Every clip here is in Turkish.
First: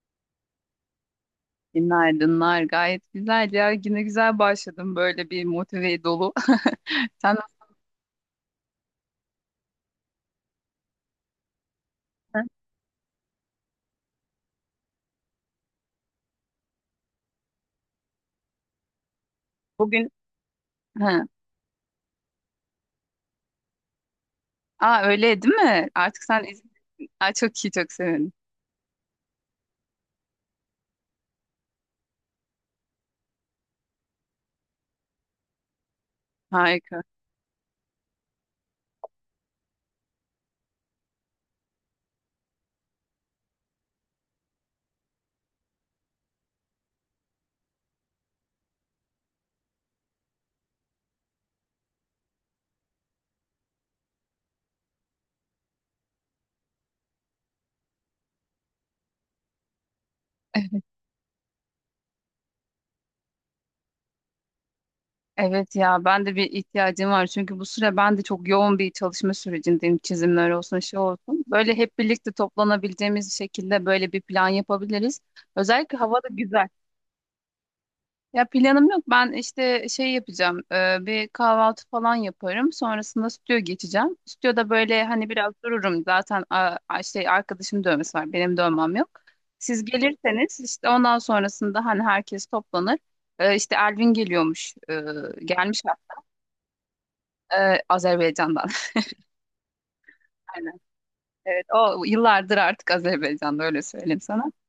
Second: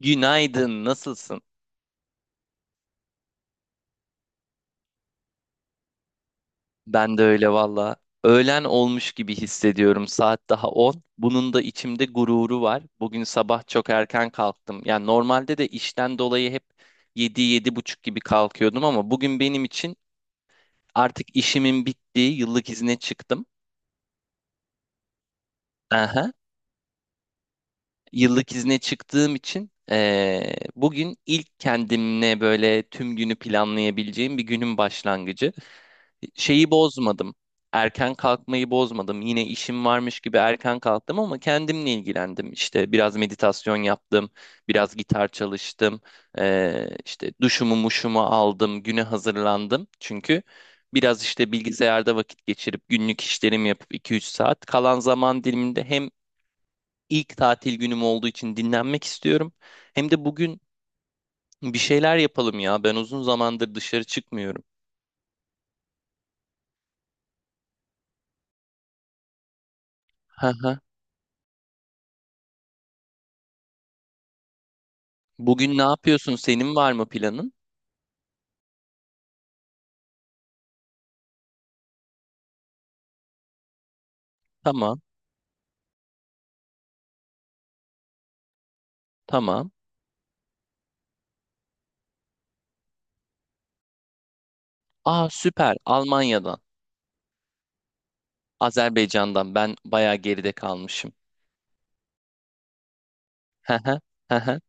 Günaydın, nasılsın? Günaydınlar. Gayet güzel ya. Güne güzel başladım böyle bir motive dolu. Ben de Sen öyle valla. Öğlen olmuş gibi hissediyorum. Saat daha 10. Bunun da içimde nasılsın? gururu var. Bugün sabah çok erken kalktım. Yani normalde de işten dolayı hep 7 buçuk gibi kalkıyordum ama bugün benim için Bugün ha. artık işimin bittiği yıllık izne çıktım. Aa öyle değil mi? Artık Aha. sen izin. Aa, çok iyi çok sevindim. Yıllık izne çıktığım için bugün ilk kendimle böyle tüm günü planlayabileceğim bir günün başlangıcı. Şeyi Harika. bozmadım. Erken kalkmayı bozmadım. Yine işim varmış gibi erken kalktım ama kendimle ilgilendim. İşte biraz meditasyon yaptım, biraz gitar çalıştım, işte duşumu muşumu aldım, güne hazırlandım. Çünkü biraz işte bilgisayarda vakit geçirip günlük işlerimi yapıp iki üç saat kalan zaman diliminde hem İlk tatil günüm olduğu için dinlenmek istiyorum. Hem de bugün bir şeyler yapalım ya. Ben uzun zamandır dışarı çıkmıyorum. Evet ya ben de bir ihtiyacım var çünkü bu süre ben de çok yoğun bir çalışma sürecindeyim. Çizimler Hı hı. olsun şey olsun. Böyle hep birlikte toplanabileceğimiz şekilde böyle bir plan yapabiliriz. Bugün ne Özellikle hava da yapıyorsun? güzel. Senin var mı planın? Ya planım yok. Ben işte şey yapacağım. Bir kahvaltı falan yaparım. Sonrasında stüdyo geçeceğim. Stüdyoda Tamam, böyle hani biraz dururum. Zaten a, şey arkadaşım dövmesi var. Benim dövmem yok. tamam. Siz gelirseniz işte ondan sonrasında hani herkes toplanır. İşte Elvin geliyormuş. Aa, süper. Gelmiş Almanya'dan, Azerbaycan'dan. Azerbaycan'dan. Ben bayağı geride Aynen. kalmışım. Evet. O yıllardır artık Azerbaycan'da Hı öyle hı, söyleyeyim hı sana. hı.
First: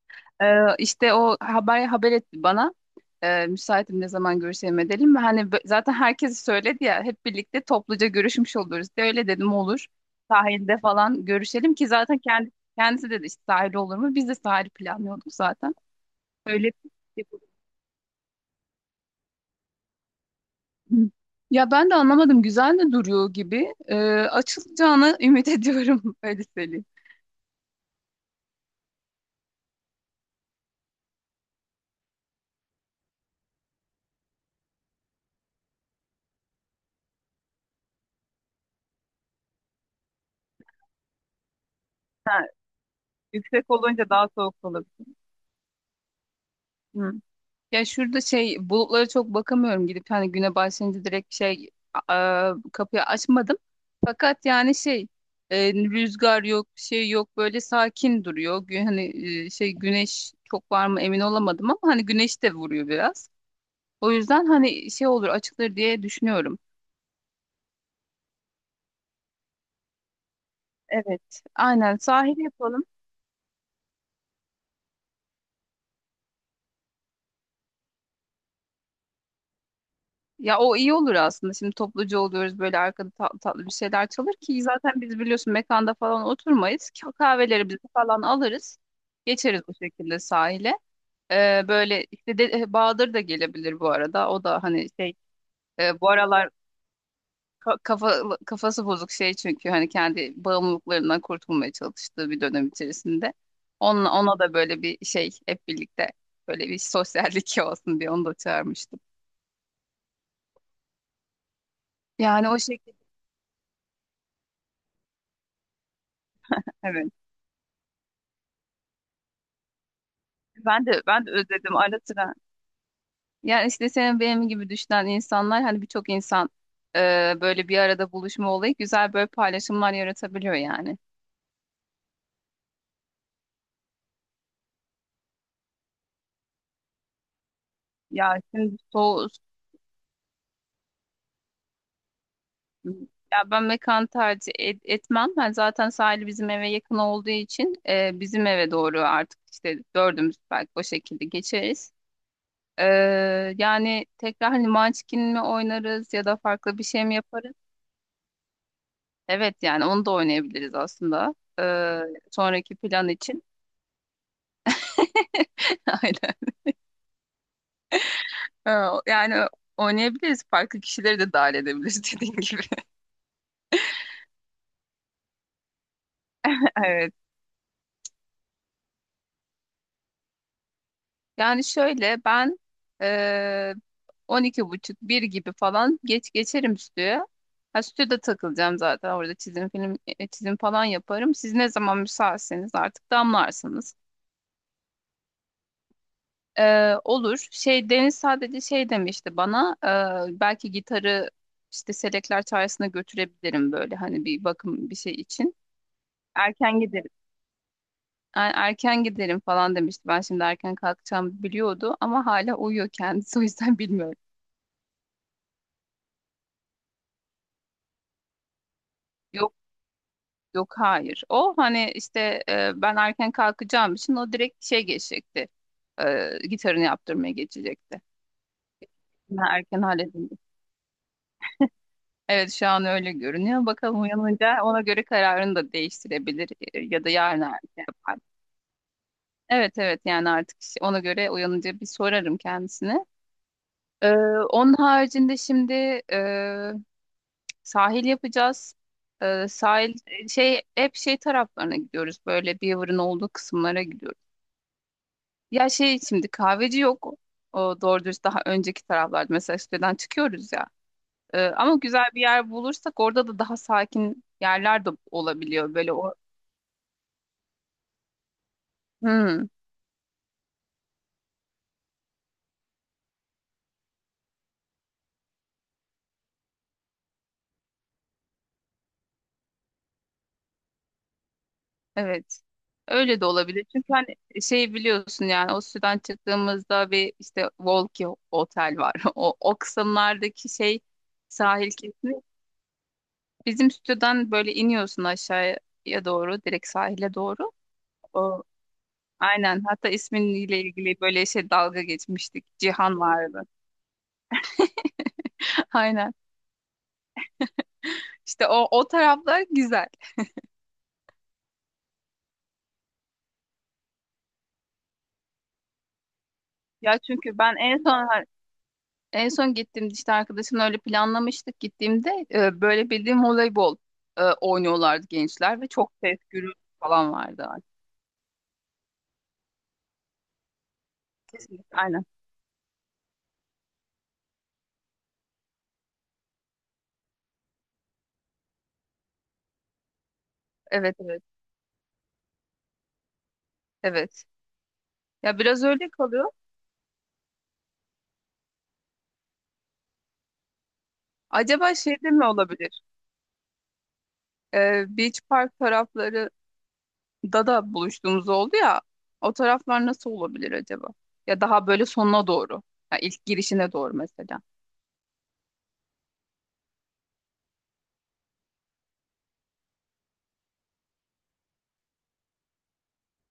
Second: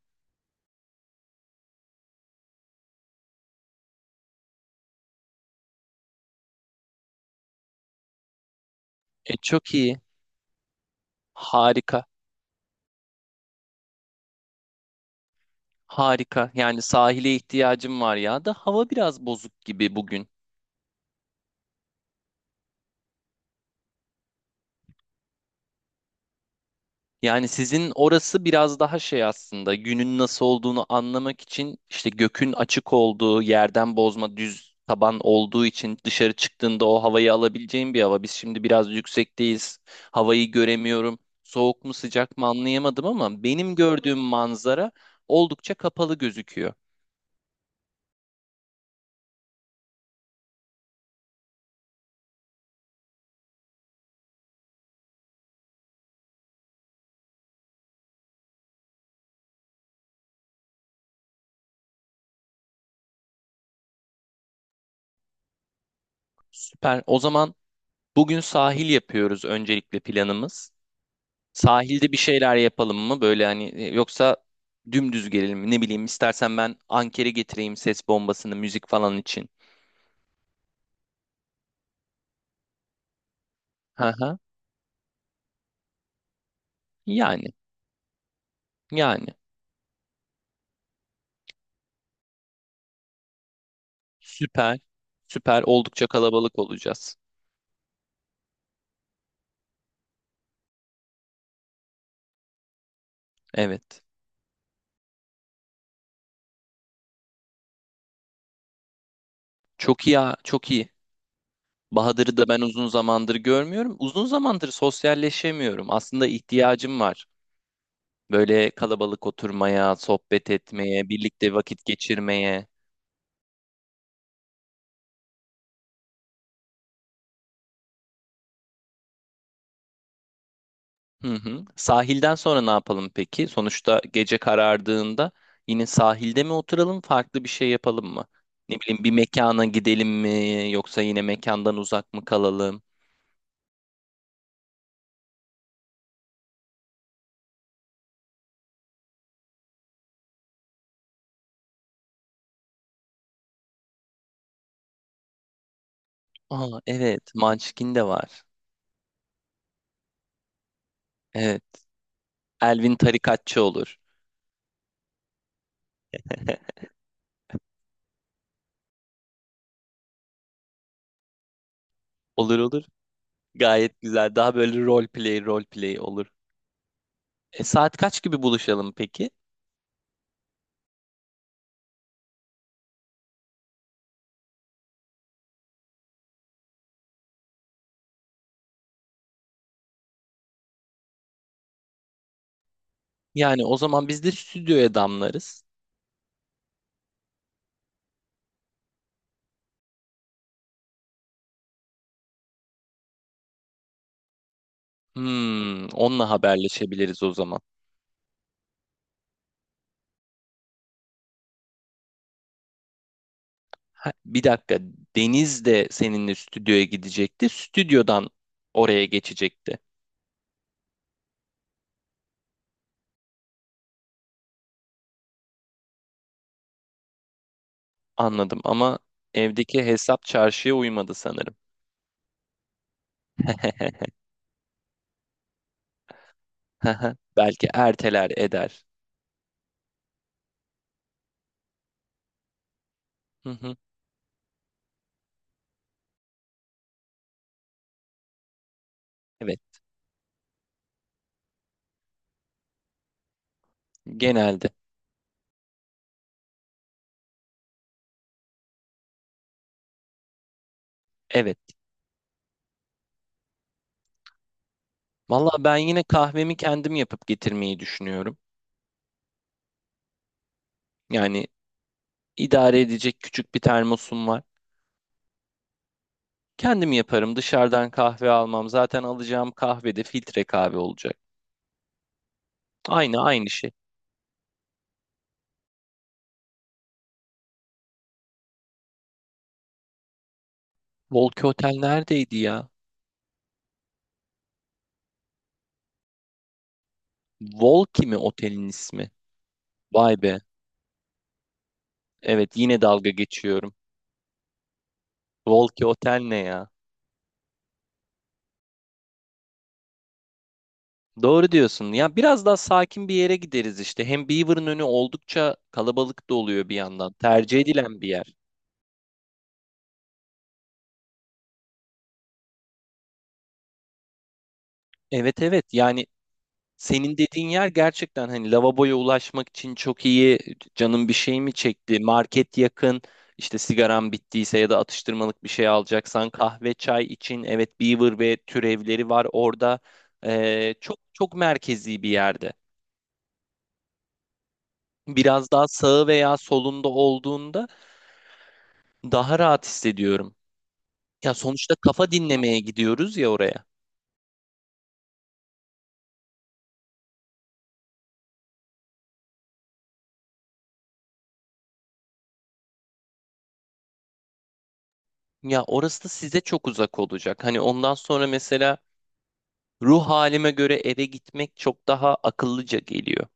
Ee, işte o haber etti bana. Müsaitim, ne zaman görüşelim edelim mi? Hani zaten herkes söyledi ya, hep birlikte topluca görüşmüş oluruz diye öyle E, dedim çok olur. iyi. Sahilde falan görüşelim ki Harika, zaten kendisi dedi işte, sahil olur mu? Biz de sahil planlıyorduk zaten. harika. Öyle Yani sahile yapalım. ihtiyacım var ya da hava biraz bozuk gibi bugün. Ya ben de anlamadım, güzel de duruyor gibi. Açılacağını ümit ediyorum öyle söyleyeyim. Yani sizin orası biraz daha şey, aslında günün nasıl olduğunu anlamak için işte gökün açık olduğu yerden bozma düz taban olduğu için dışarı çıktığında o havayı alabileceğin bir hava. Biz şimdi biraz yüksekteyiz. Havayı göremiyorum. Soğuk mu sıcak mı anlayamadım ama Yüksek benim olunca gördüğüm daha soğuk olur. manzara oldukça kapalı gözüküyor. Ya şurada şey bulutlara çok bakamıyorum, gidip hani güne başlayınca direkt şey kapıyı açmadım. Fakat yani şey rüzgar yok bir şey yok, böyle sakin duruyor. Hani şey güneş çok var mı emin olamadım ama hani güneş de vuruyor biraz. O yüzden hani şey olur açılır diye düşünüyorum. Süper. O zaman bugün sahil yapıyoruz, öncelikle planımız. Evet aynen, Sahilde bir sahil şeyler yapalım. yapalım mı? Böyle hani, yoksa dümdüz gelelim mi? Ne bileyim, istersen ben ankere getireyim ses bombasını müzik falan için. Ya o iyi olur aslında. Şimdi topluca oluyoruz, böyle arkada tatlı tatlı bir şeyler Hı çalır hı. ki zaten biz biliyorsun mekanda falan oturmayız. Yani Kahvelerimizi falan alırız. yani Geçeriz bu şekilde sahile. Böyle işte de, Bahadır da gelebilir bu arada. O da süper hani şey süper oldukça bu aralar kalabalık olacağız. Kafa, kafası bozuk şey, çünkü hani kendi bağımlılıklarından kurtulmaya çalıştığı bir dönem içerisinde. Evet. Onunla, ona da böyle bir şey, hep birlikte böyle bir sosyallik olsun diye onu da çağırmıştım. Çok iyi ya, çok iyi. Bahadır'ı da Yani ben o uzun şekilde, zamandır görmüyorum. Uzun zamandır sosyalleşemiyorum. Aslında ihtiyacım evet. var. Böyle kalabalık oturmaya, sohbet Ben de etmeye, ben de birlikte özledim vakit ara sıra. geçirmeye. Yani işte senin benim gibi düşünen insanlar, hani birçok insan böyle bir arada buluşma olayı güzel böyle paylaşımlar yaratabiliyor yani. Hı hı. Sahilden sonra ne yapalım peki? Sonuçta gece karardığında yine sahilde mi oturalım, farklı bir şey yapalım mı? Ya Ne şimdi bileyim, bir so mekana gidelim mi yoksa yine mekandan uzak mı kalalım? Ya ben mekan tercih etmem. Ben zaten sahili bizim eve yakın olduğu için bizim eve doğru artık işte dördümüz belki o şekilde geçeriz. E, Yani tekrar hani Munchkin mi oynarız ya da Aa, farklı bir şey mi evet, yaparız? Munchkin de var. Evet yani onu da oynayabiliriz aslında. Evet, E, Sonraki Elvin plan için. tarikatçı olur. Aynen. Ha, yani oynayabiliriz. Farklı kişileri de dahil edebiliriz dediğin Olur gibi. olur. Gayet güzel. Daha böyle rol play rol play olur. Evet. Saat kaç gibi buluşalım peki? Yani şöyle ben eee 12 buçuk bir gibi falan geç geçerim stüdyoya. Ha, stüdyoda takılacağım zaten. Orada çizim film çizim falan yaparım. Siz ne zaman müsaitseniz artık Yani o damlarsınız. zaman biz de stüdyoya damlarız. Olur. Şey Deniz sadece şey demişti bana. Belki gitarı işte Selekler Çağrısı'na götürebilirim böyle hani bir bakım bir şey için. Onunla Erken haberleşebiliriz o zaman. Erken giderim falan demişti. Ben şimdi erken kalkacağım biliyordu ama hala uyuyor kendisi o yüzden Ha, bilmiyorum. bir dakika. Deniz de seninle stüdyoya gidecekti. Stüdyodan oraya Yok geçecekti. yok hayır. O hani işte ben erken kalkacağım için o direkt şey geçecekti. Gitarını yaptırmaya geçecekti. Anladım ama Ben evdeki erken hesap halledildi. çarşıya uymadı sanırım. Evet şu an öyle görünüyor. Bakalım uyanınca ona göre kararını da değiştirebilir ya Haha, da yarın belki erken yapar. erteler eder. Evet evet, yani artık işte ona göre uyanınca bir sorarım kendisine. Hı hı. Ee, Onun haricinde şimdi e, sahil yapacağız. Evet, Sahil şey, hep şey taraflarına gidiyoruz. Böyle Beaver'ın olduğu kısımlara gidiyoruz. genelde. Ya şey şimdi kahveci yok. O doğru dürüst daha önceki taraflarda, mesela siteden çıkıyoruz ya. Evet. Ama güzel bir yer bulursak orada da daha sakin yerler de Vallahi ben olabiliyor. Böyle yine o. kahvemi kendim yapıp getirmeyi düşünüyorum. Hmm, Yani idare edecek küçük bir termosum var. Kendim yaparım. Dışarıdan kahve almam. Zaten alacağım kahve de filtre kahve olacak. evet. Aynı Öyle de aynı olabilir. şey. Çünkü hani şey biliyorsun, yani o siteden çıktığımızda bir işte Volki Otel var. O, o kısımlardaki şey Volki sahil Otel kesimi. neredeydi ya? Bizim stüdyodan böyle iniyorsun aşağıya doğru, direkt sahile doğru. Volki mi O, otelin ismi? aynen. Hatta Vay be. isminle ilgili böyle şey dalga Evet, geçmiştik. yine Cihan dalga vardı. geçiyorum. Volki Aynen. Otel ne ya? İşte o taraflar güzel. Doğru diyorsun. Ya biraz daha sakin bir yere gideriz işte. Hem Beaver'ın önü oldukça kalabalık da oluyor bir Ya yandan. çünkü ben Tercih en edilen bir son yer. en son gittiğimde işte arkadaşımla öyle planlamıştık, gittiğimde böyle bildiğim voleybol oynuyorlardı Evet, gençler evet. ve çok Yani ses gürültü falan senin dediğin vardı. yer gerçekten hani lavaboya ulaşmak için çok iyi, canım bir şey mi Kesinlikle. çekti, Aynen. market yakın, işte sigaram bittiyse ya da atıştırmalık bir şey alacaksan kahve, çay için, evet, Beaver ve türevleri var orada. Çok Evet evet. çok merkezi bir yerde. Evet. Ya Biraz daha biraz öyle sağı kalıyor. veya solunda olduğunda daha rahat hissediyorum. Ya sonuçta Acaba kafa şeyde mi dinlemeye olabilir? gidiyoruz ya oraya. Beach Park tarafları da buluştuğumuz oldu ya, o taraflar nasıl olabilir acaba? Ya daha böyle sonuna doğru. Ya ilk girişine doğru mesela. Ya orası da size çok uzak olacak. Hani ondan sonra mesela ruh halime göre eve gitmek çok daha akıllıca geliyor.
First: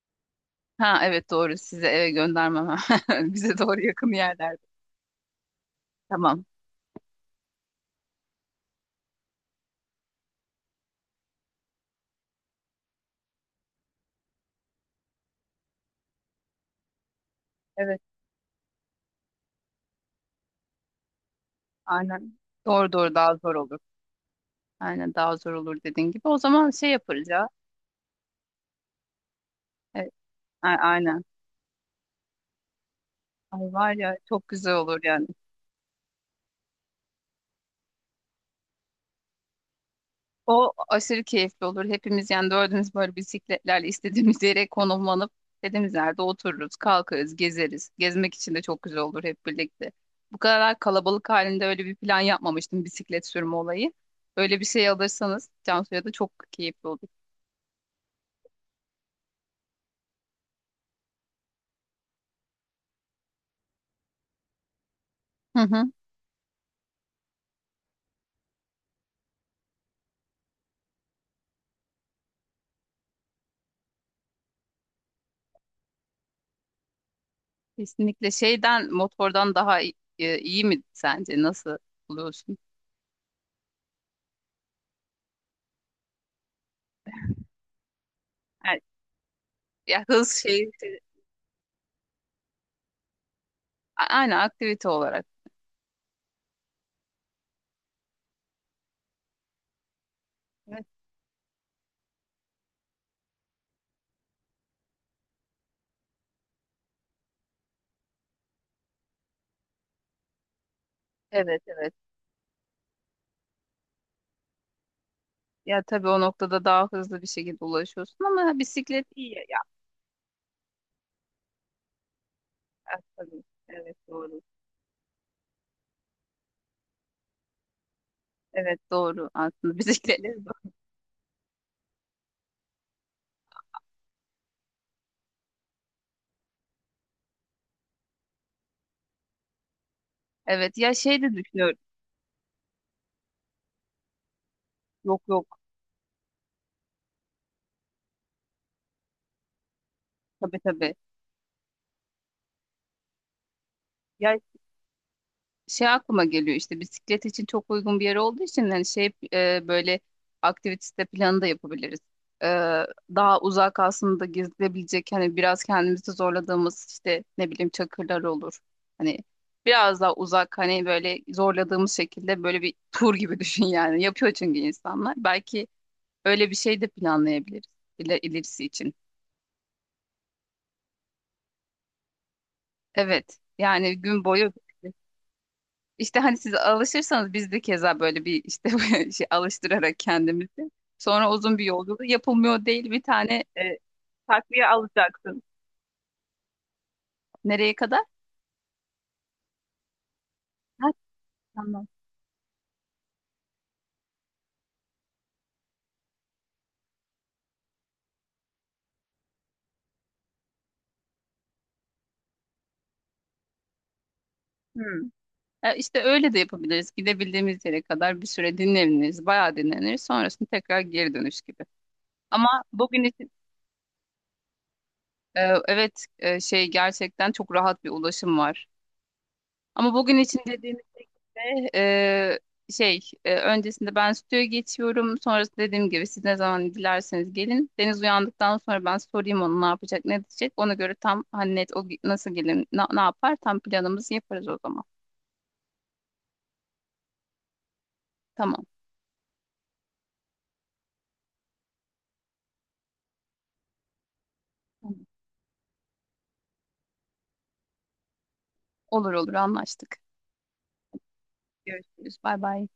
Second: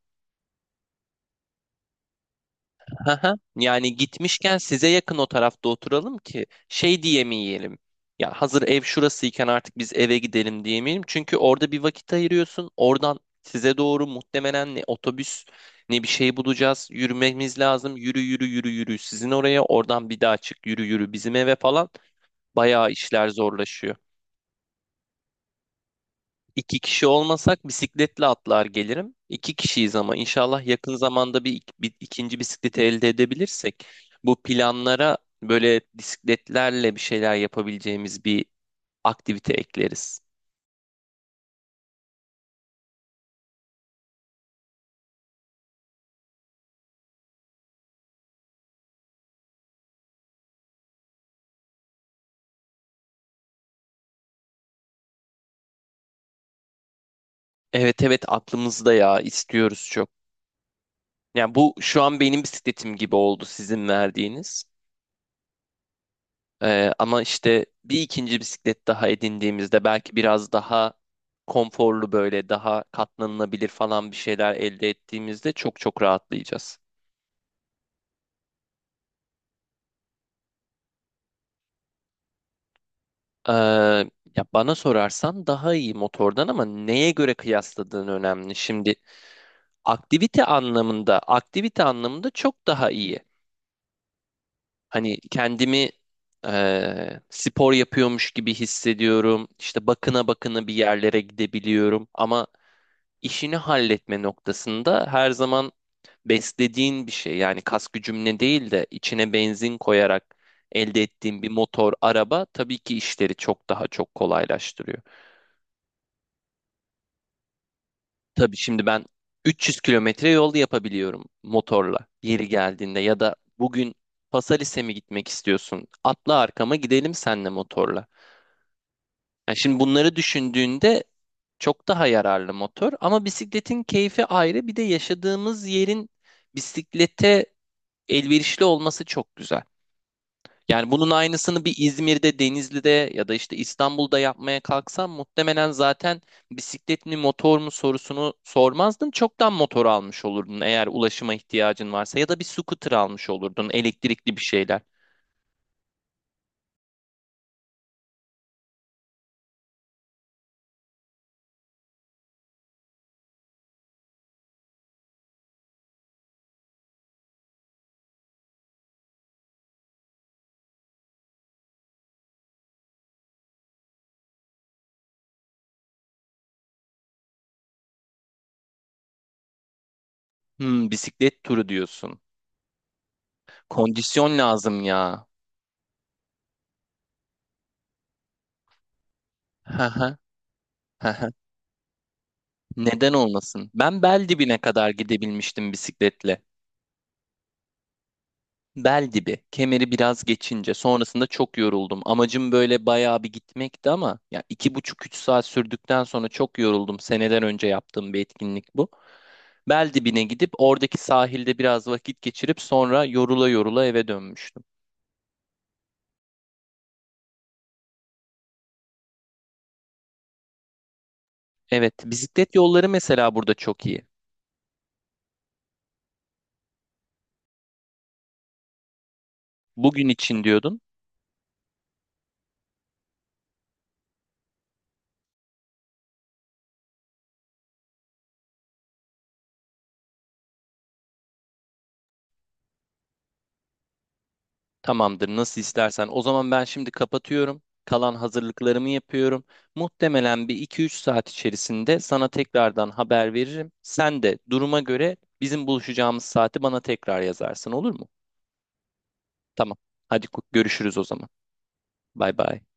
Ha evet doğru, size eve göndermem. Haha. Bize doğru Yani yakın gitmişken yerlerde. size yakın o tarafta oturalım Tamam. ki şey diyemeyelim. Ya hazır ev şurasıyken artık biz eve gidelim diyemeyelim. Çünkü orada bir vakit ayırıyorsun. Oradan size doğru muhtemelen ne otobüs ne bir şey bulacağız. Yürümemiz lazım. Evet Yürü yürü yürü yürü. Sizin oraya, oradan bir daha çık yürü yürü bizim eve falan. aynen. Bayağı Doğru doğru, işler daha zor olur. zorlaşıyor. Aynen daha zor olur dediğin gibi. O zaman İki şey kişi yaparız ya. olmasak bisikletle atlar gelirim. İki kişiyiz Evet, ama inşallah yakın aynen. zamanda bir ikinci bisikleti elde Ay edebilirsek var ya, bu çok güzel olur planlara yani. böyle bisikletlerle bir şeyler yapabileceğimiz bir aktivite ekleriz. O aşırı keyifli olur. Hepimiz yani dördümüz böyle bisikletlerle istediğimiz yere konumlanıp istediğimiz yerde otururuz, kalkarız, gezeriz. Gezmek için de çok güzel olur hep birlikte. Bu kadar kalabalık halinde öyle bir plan yapmamıştım bisiklet sürme olayı. Böyle bir şey alırsanız Cansu'ya da çok keyifli olur. Evet, evet, aklımızda ya, istiyoruz çok. Yani bu şu an benim bisikletim gibi oldu sizin verdiğiniz. Hı hı. Ama işte bir ikinci bisiklet daha edindiğimizde belki biraz daha konforlu, böyle daha katlanılabilir falan bir şeyler elde ettiğimizde çok çok rahatlayacağız. Kesinlikle şeyden motordan daha iyi mi sence? Nasıl buluyorsun? Ee, ya bana sorarsan daha iyi motordan ama neye göre kıyasladığın önemli. Yani, Şimdi ya hız aktivite şey, anlamında, aktivite anlamında çok daha iyi. Aynen aktivite Hani olarak. kendimi spor yapıyormuş gibi hissediyorum. İşte bakına bakına bir Evet, yerlere gidebiliyorum. Ama işini halletme noktasında her zaman beslediğin bir şey. Yani kas gücümle değil de içine benzin koyarak elde ettiğin bir evet. motor, Evet. araba tabii ki işleri çok daha çok kolaylaştırıyor. Ya tabii o noktada daha hızlı bir şekilde ulaşıyorsun Tabii ama şimdi ben bisiklet iyi ya. 300 kilometre yol yapabiliyorum motorla yeri Ya, geldiğinde, ya da tabii. bugün Evet doğru. Pasaris'e mi gitmek istiyorsun? Atla arkama, gidelim senle motorla. Evet doğru Yani aslında şimdi bunları bisiklet. düşündüğünde çok daha yararlı motor ama bisikletin keyfi ayrı, bir de yaşadığımız yerin bisiklete elverişli olması çok güzel. Evet Yani ya bunun şey de aynısını bir düşünüyorum. İzmir'de, Denizli'de ya da işte İstanbul'da yapmaya kalksam Yok yok, muhtemelen zaten bisiklet mi motor mu sorusunu sormazdın. Çoktan motor almış tabii olurdun eğer tabii. ulaşıma ihtiyacın varsa, ya da bir scooter almış olurdun, Ya elektrikli bir şeyler. şey aklıma geliyor, işte bisiklet için çok uygun bir yer olduğu için hani şey böyle aktivite planı da yapabiliriz. E, Daha uzak aslında gezilebilecek, hani biraz kendimizi zorladığımız işte ne bileyim çakırlar olur. Hani biraz daha uzak, hani böyle zorladığımız şekilde böyle bir tur gibi düşün yani. Yapıyor çünkü insanlar. Belki öyle bir şey de planlayabiliriz ilerisi için. Bisiklet turu diyorsun. Evet yani gün Kondisyon boyu. lazım ya. İşte hani siz alışırsanız biz de keza böyle bir işte böyle şey Hı alıştırarak hı, kendimizi. hı hı. Sonra uzun bir yolculuk yapılmıyor değil bir Neden tane olmasın? Ben bel dibine takviye kadar alacaksın. gidebilmiştim bisikletle. Nereye kadar? Bel dibi. Kemeri biraz geçince. Ha, Sonrasında çok tamam. yoruldum. Amacım böyle bayağı bir gitmekti ama ya iki buçuk üç saat sürdükten sonra çok yoruldum. Seneden önce yaptığım bir etkinlik bu. Bel dibine gidip oradaki sahilde biraz vakit geçirip sonra yorula yorula eve dönmüştüm. Hmm. İşte öyle de yapabiliriz. Gidebildiğimiz yere kadar bir süre dinleniriz. Bayağı dinleniriz. Sonrasında tekrar geri dönüş gibi. Evet, bisiklet Ama yolları bugün için mesela burada çok iyi. e, evet şey gerçekten çok rahat bir ulaşım var. Ama Bugün bugün için için dediğim diyordun. Eee, şey öncesinde ben stüdyoya geçiyorum. Sonrası dediğim gibi siz ne zaman dilerseniz gelin. Deniz uyandıktan sonra ben sorayım onu ne yapacak ne diyecek. Ona göre tam hani net nasıl gelin ne, yapar tam planımızı yaparız o zaman. Tamamdır, nasıl istersen. O zaman ben şimdi kapatıyorum. Kalan Tamam. hazırlıklarımı yapıyorum. Muhtemelen bir iki üç saat içerisinde sana tekrardan haber veririm. Sen de duruma Tamam. göre bizim buluşacağımız saati bana tekrar yazarsın, olur mu? Olur olur, Tamam. anlaştık. Hadi görüşürüz o zaman. Görüşürüz. Bay Bay bay. bay.